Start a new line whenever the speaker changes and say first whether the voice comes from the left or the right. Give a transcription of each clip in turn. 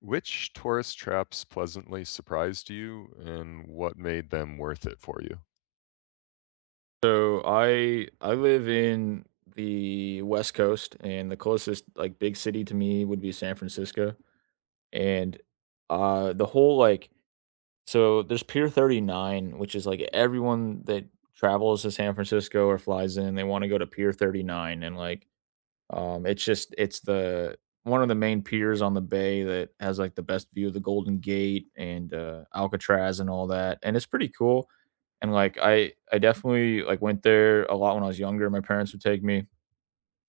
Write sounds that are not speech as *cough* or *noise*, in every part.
left: Which tourist traps pleasantly surprised you and what made them worth it for you?
right: So I live in the West Coast, and the closest like big city to me would be San Francisco. And the whole like so there's Pier 39, which is like everyone that travels to San Francisco or flies in, they want to go to Pier 39 and like it's the one of the main piers on the bay that has like the best view of the Golden Gate and Alcatraz and all that, and it's pretty cool. And like I definitely like went there a lot when I was younger. My parents would take me,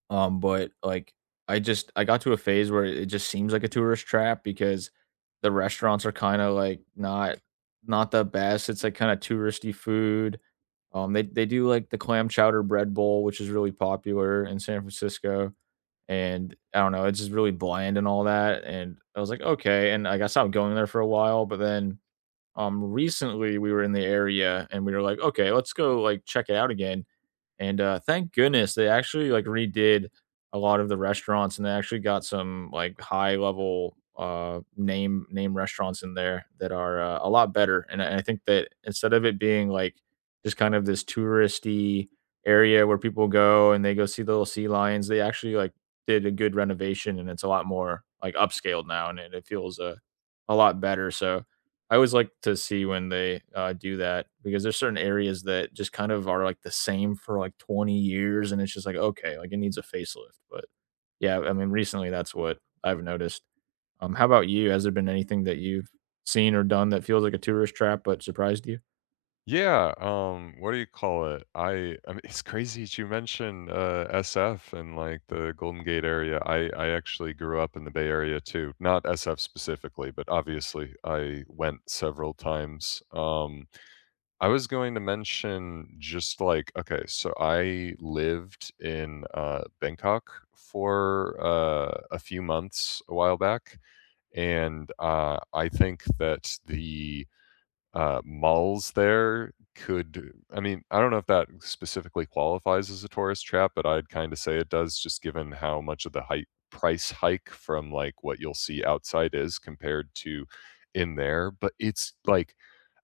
right: but like I got to a phase where it just seems like a tourist trap because the restaurants are kind of like not the best. It's like kind of touristy food. They do like the clam chowder bread bowl, which is really popular in San Francisco, and I don't know, it's just really bland and all that, and I was like, "Okay," and, like, I stopped going there for a while, but then, recently, we were in the area, and we were like, "Okay, let's go, like, check it out again." And, thank goodness they actually, like, redid a lot of the restaurants, and they actually got some, like, high level, name restaurants in there that are, a lot better, and I think that instead of it being, like, just kind of this touristy area where people go and they go see the little sea lions, they actually, like, did a good renovation, and it's a lot more, like, upscaled now, and it feels, a lot better, so I always like to see when they, do that because there's certain areas that just kind of are, like, the same for, like, 20 years, and it's just like, "Okay, like, it needs a facelift," but, yeah, I mean, recently, that's what I've noticed. How about you? Has there been anything that you've seen or done that feels like a tourist trap but surprised you?
left: Yeah, what do you call it? I mean, *laughs* it's crazy that you mentioned SF and like the Golden Gate area. I actually grew up in the Bay Area too, not SF specifically, but obviously I went several times. I was going to mention just like, okay, so I lived in Bangkok for a few months a while back. And I think that the malls there could, I mean, I don't know if that specifically qualifies as a tourist trap, but I'd kind of say it does, just given how much of price hike from like what you'll see outside is compared to in there. But it's like,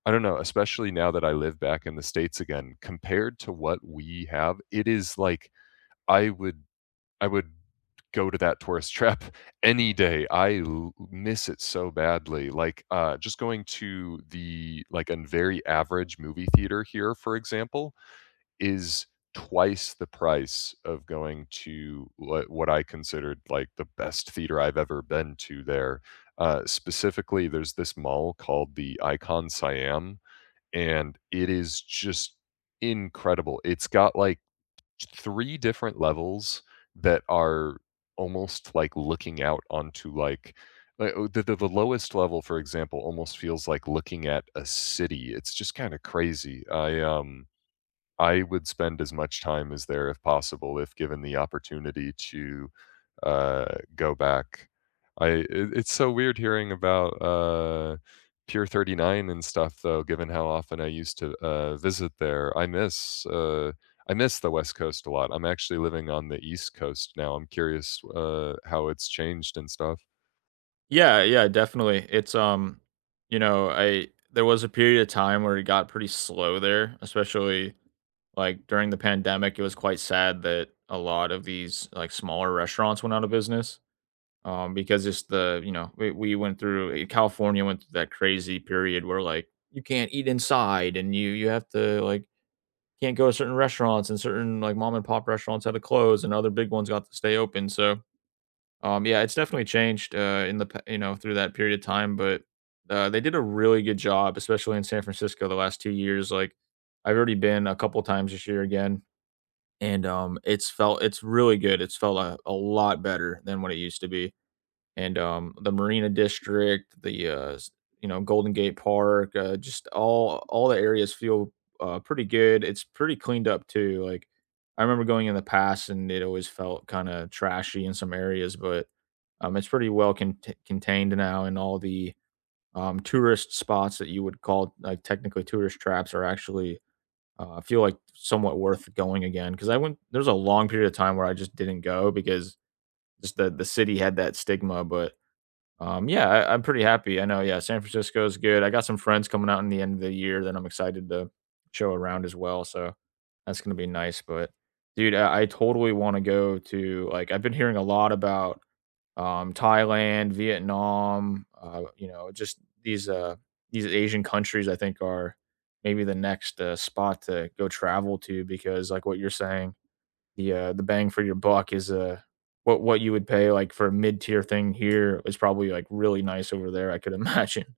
left: I don't know, especially now that I live back in the States again, compared to what we have, it is like, I would I would go to that tourist *laughs* trap any day. Miss it so badly. Like just going to the like a very average movie theater here, for example, is twice the price of going to what I considered like the best theater I've ever been to there. Uh, specifically there's this mall called the Icon Siam and it is just incredible. It's got like 3 different levels that are almost like looking out onto like oh, the lowest level, for example, almost feels like looking at a city. It's just kinda crazy. I I would spend as much time as there if possible, if given the opportunity to go back. I it, it's so weird hearing about Pier 39 and stuff though, given how often I used to visit there. I miss the West Coast a lot. I'm actually living on the East Coast now. I'm curious how it's changed and stuff.
right: Yeah, yeah, definitely. It's I there was a period of time where it got pretty slow there, especially, like, during the pandemic, it was quite sad that a lot of these, like, smaller restaurants went out of business. Because just the you know we went through California went through that crazy period where like you can't eat inside and you have to like can't go to certain restaurants and certain like mom and pop restaurants had to close and other big ones got to stay open. So yeah, it's definitely changed in the you know through that period of time, but they did a really good job, especially in San Francisco the last 2 years. Like I've already been a couple times this year again. And it's really good. It's felt a lot better than what it used to be, and the Marina District, the you know Golden Gate Park, just all the areas feel pretty good. It's pretty cleaned up too. Like I remember going in the past, and it always felt kind of trashy in some areas, but it's pretty well contained now. And all the tourist spots that you would call like technically tourist traps are actually feel like somewhat worth going again because I went. There's a long period of time where I just didn't go because just the city had that stigma, but yeah, I'm pretty happy. I know, yeah, San Francisco is good. I got some friends coming out in the end of the year that I'm excited to show around as well. So that's gonna be nice. But dude, I totally want to go to like I've been hearing a lot about Thailand, Vietnam, you know, just these Asian countries I think are maybe the next spot to go travel to because like what you're saying the bang for your buck is what you would pay like for a mid tier thing here is probably like really nice over there. I could *laughs* imagine.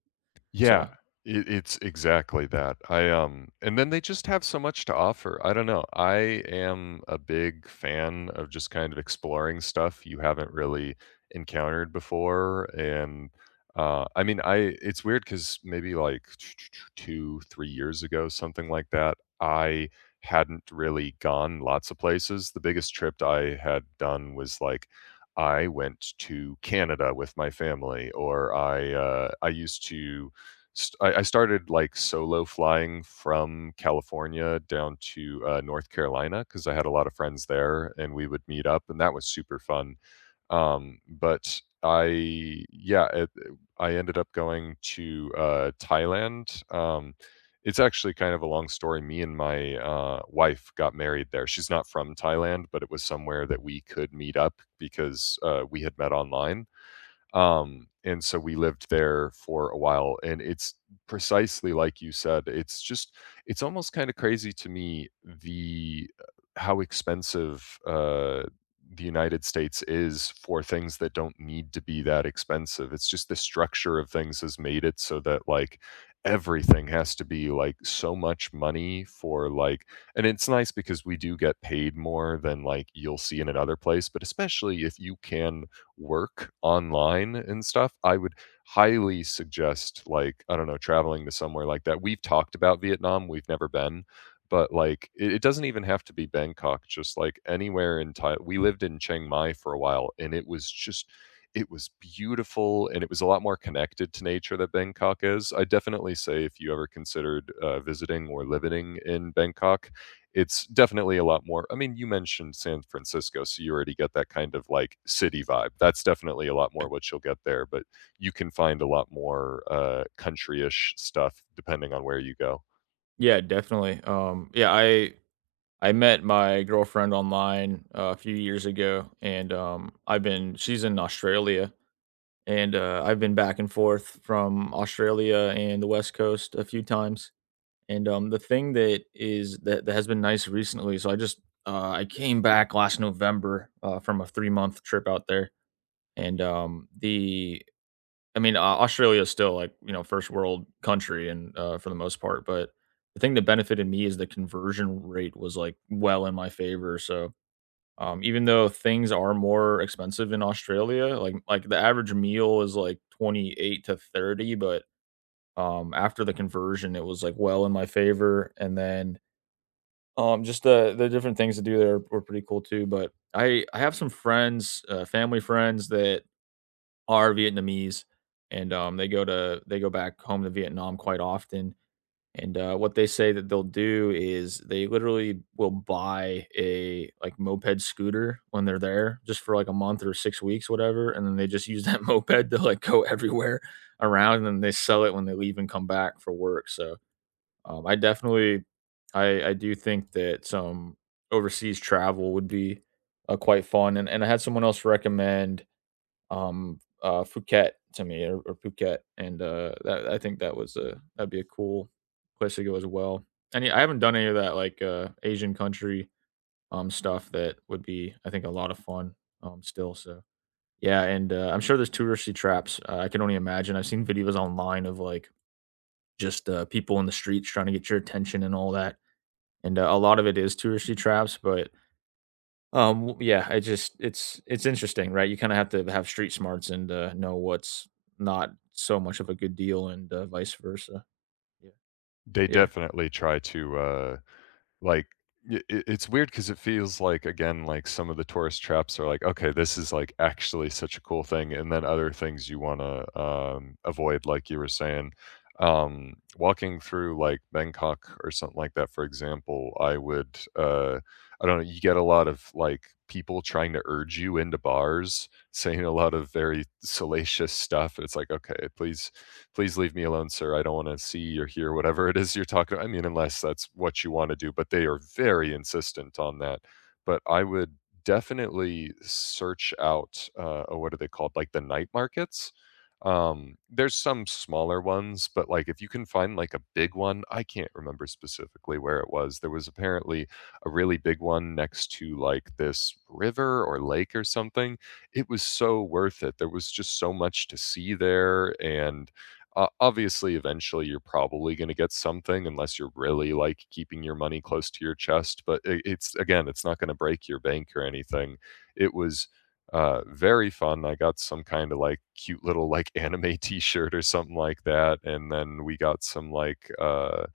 left: Yeah,
right: So
left: it's exactly that. I, and then they just have so much to offer. I don't know. I am a big fan of just kind of exploring stuff you haven't really encountered before, and, I mean, I it's weird because maybe, like, *tsk* 2, 3 years ago, something like that, I hadn't really gone lots of places. The biggest trip I had done was, like, I went to Canada with my family, or I used to St I started, like, solo flying from California down to, North Carolina because I had a lot of friends there, and we would meet up, and that was super fun. But I yeah, it I ended up going to, Thailand. It's actually kind of a long story. Me and my, wife got married there. She's not from Thailand, but it was somewhere that we could meet up because, we had met online. And so we lived there for a while, and it's precisely like you said, it's just it's almost kinda crazy to me the how expensive, the United States is for things that don't need to be that expensive. It's just the structure of things has made it so that, like, everything has to be, like, so much money for, like, and it's nice because we do get paid more than, like, you'll see in another place, but especially if you can work online and stuff, I would highly suggest, like, I don't know, traveling to somewhere like that. We've talked about Vietnam, we've never been, but, like, it doesn't even have to be Bangkok, just, like, anywhere in Thailand. We lived in Chiang Mai for a while, and it was just it was beautiful, and it was a lot more connected to nature that Bangkok is. I definitely say if you ever considered, visiting or living in Bangkok, it's definitely a lot more. I mean, you mentioned San Francisco, so you already get that kind of like city vibe. That's definitely a lot more what you'll get there, but you can find a lot more country ish stuff depending on where you go.
right: yeah, definitely. Yeah, I met my girlfriend online a few years ago, and I've been she's in Australia, and I've been back and forth from Australia and the West Coast a few times. And the thing that has been nice recently, so I came back last November from a 3 month trip out there. And the I mean, Australia is still like you know first world country and for the most part, but the thing that benefited me is the conversion rate was like well in my favor. So even though things are more expensive in Australia, like the average meal is like 28 to 30, but after the conversion, it was like well in my favor. And then just the different things to do there were pretty cool too. But I have some friends, family friends that are Vietnamese, and, they go back home to Vietnam quite often, and, what they say that they'll do is they literally will buy a, like, moped scooter when they're there just for, like, a month or 6 weeks, whatever, and then they just use that *laughs* moped to, like, go everywhere around, and then they sell it when they leave and come back for work, so, I definitely I do think that some overseas travel would be, quite fun, and I had someone else recommend Phuket to me or Phuket, and, that I think that was a that'd be a cool place to go as well. I haven't done any of that, like, Asian country, stuff that would be, I think, a lot of fun, still, so yeah, and, I'm sure there's touristy traps, I can only imagine. I've seen videos online of, like, just, people in the streets trying to get your attention and all that, and, a lot of it is touristy traps, but yeah, I just it's interesting, right? You kinda have to have street smarts and, know what's not so much of a good deal and, vice versa. Yeah.
left: They
right: Yeah.
left: definitely try to. Like, I it's weird 'cause it feels like, again, like some of the tourist traps are like, "Okay, this is, like, actually such a cool thing," and then other things you wanna, avoid, like you were saying. Walking through, like, Bangkok or something like that, for example, I don't know, you get a lot of, like, people trying to urge you into bars, saying a lot of very salacious stuff, it's like, "Okay, please leave me alone, sir. I don't want to see or hear whatever it is you're talking about." I mean, unless that's what you want to do, but they are very insistent on that. But I would definitely search out, oh, what are they called? Like the night markets. There's some smaller ones, but like if you can find like a big one, I can't remember specifically where it was. There was apparently a really big one next to like this river or lake or something. It was so worth it. There was just so much to see there, and obviously, eventually, you're probably going to get something unless you're really like keeping your money close to your chest. But it's again, it's not going to break your bank or anything. It was very fun. I got some kind of like cute little like *laughs* anime T-shirt or something like that, and then we got some like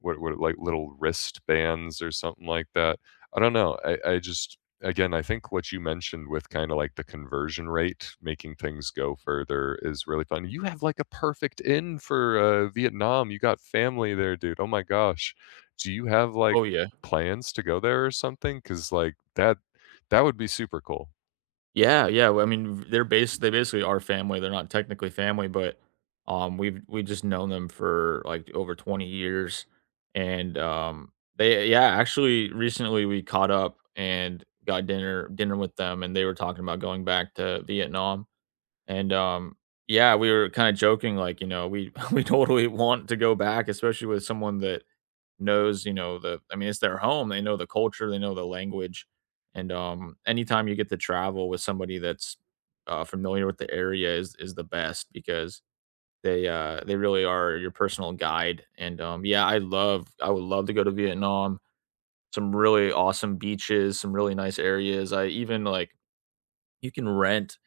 left: what like little wristbands or something like that. I don't know. I just again, I think what you mentioned with kind of like the conversion rate, making things go further is really fun. You have like a perfect in for Vietnam. You got family there, dude. Oh my gosh. Do you have like
right: Oh, yeah.
left: plans to go there or something? Because like that would be super cool.
right: Yeah, yeah, well, I mean, v they're bas they basically are family, they're not technically family, but, we just known them for, like, over 20 years, and, they yeah, actually, recently, we caught up and got dinner with them, and they were talking about going back to Vietnam. And, yeah, we were kinda joking, like, you know, we *laughs* we totally want to go back, especially with someone that knows, you know, the I mean, it's their home, they know the culture, they know the language, and, anytime you get to travel with somebody that's, familiar with the area is the best because they really are your personal guide, and, um, I would love to go to Vietnam, some really awesome beaches, some really nice areas, I even, like you can rent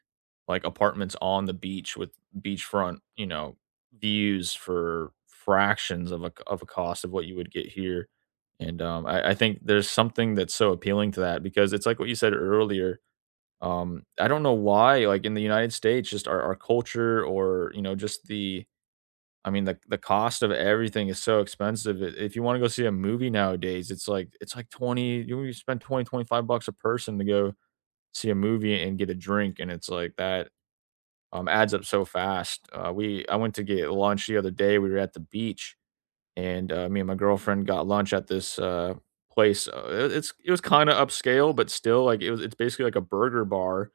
right: like apartments on the beach with beachfront, you know, views for fractions of a cost of what you would get here, and, I think there's something that's so appealing to that because it's like what you said earlier, I don't know why, like, in the United States, just our culture or, you know, just the I mean, the cost of everything is so expensive. I If you wanna go see a movie nowadays, it's like 20 you spend twenty twenty five bucks a person to go see a movie and get a drink, and it's like that adds up so fast. We I went to get lunch the other day. We were at the beach, and me and my girlfriend got lunch at this place. It it was kind of upscale, but still like it was. It's basically like a burger bar.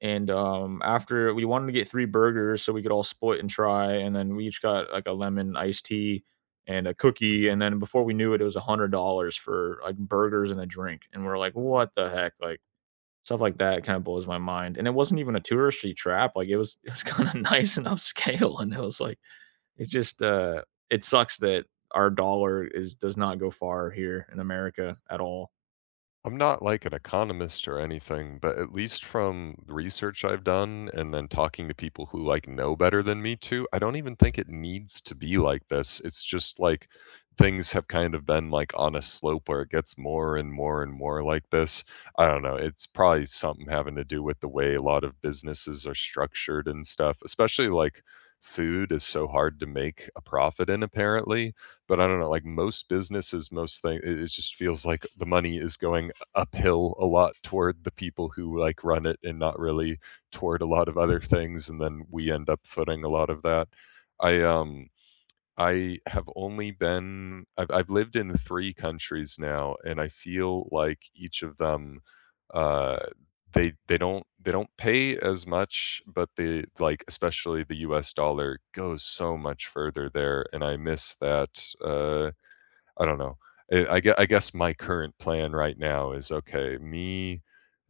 right: And after we wanted to get three burgers so we could all split and try, and then we each got like a lemon iced tea and a cookie. And then before we knew it, it was $100 for like burgers and a drink. And we're like, what the heck? Like stuff like that kinda blows my mind, and it wasn't even a touristy trap, like, it was kinda *laughs* nice and upscale, and it was, like it just, it sucks that our dollar is does not go far here in America at all.
left: I'm not like an economist or anything, but at least from the research I've done and then talking to people who like know better than me too, I don't even think it needs to be like this. It's just like things have kind of been like on a slope where it gets more and more and more like this. I don't know. It's probably something having to do with the way a lot of businesses are structured and stuff, especially like food is so hard to make a profit in apparently, but I don't know, like most businesses, most things, it just feels like the money is going uphill a lot toward the people who like run it and not really toward a lot of other things, and then we end up footing a lot of that. i um I have only been I've lived in three countries now, and I feel like each of them uh they don't they don't pay as much, but they like especially the US dollar goes so much further there, and I miss that. Uh, I don't know. I guess my current plan right now is, okay, me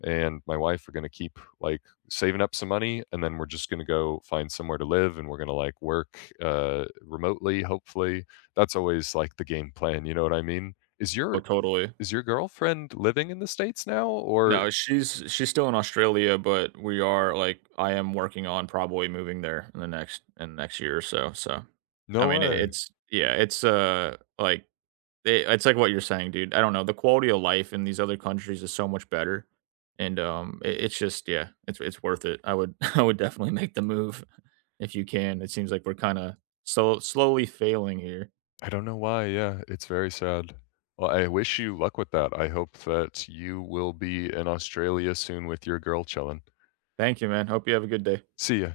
left: and my wife are gonna keep, like, saving up some money, and then we're just gonna go find somewhere to live, and we're gonna, like, work, remotely, hopefully. That's always, like, the game plan, you know what I mean?
right: Oh, totally.
left: Is your girlfriend living in the States now, or
right: No, she's still in Australia, but we are, like I am working on probably moving there in the next year or so, so I
left: No
right: mean, it
left: way.
right: it's yeah, it's, like They it's like what you're saying, dude. I don't know. The quality of life in these other countries is so much better, and it's just yeah, it's worth it. I would *laughs* I would definitely make the move if you can. It seems like we're kind of so slowly failing here.
left: I don't know why, yeah, it's very sad. Well, I wish you luck with that. I hope that you will be in Australia soon with your girl chilling.
right: Thank you, man. Hope you have a good day.
left: See ya.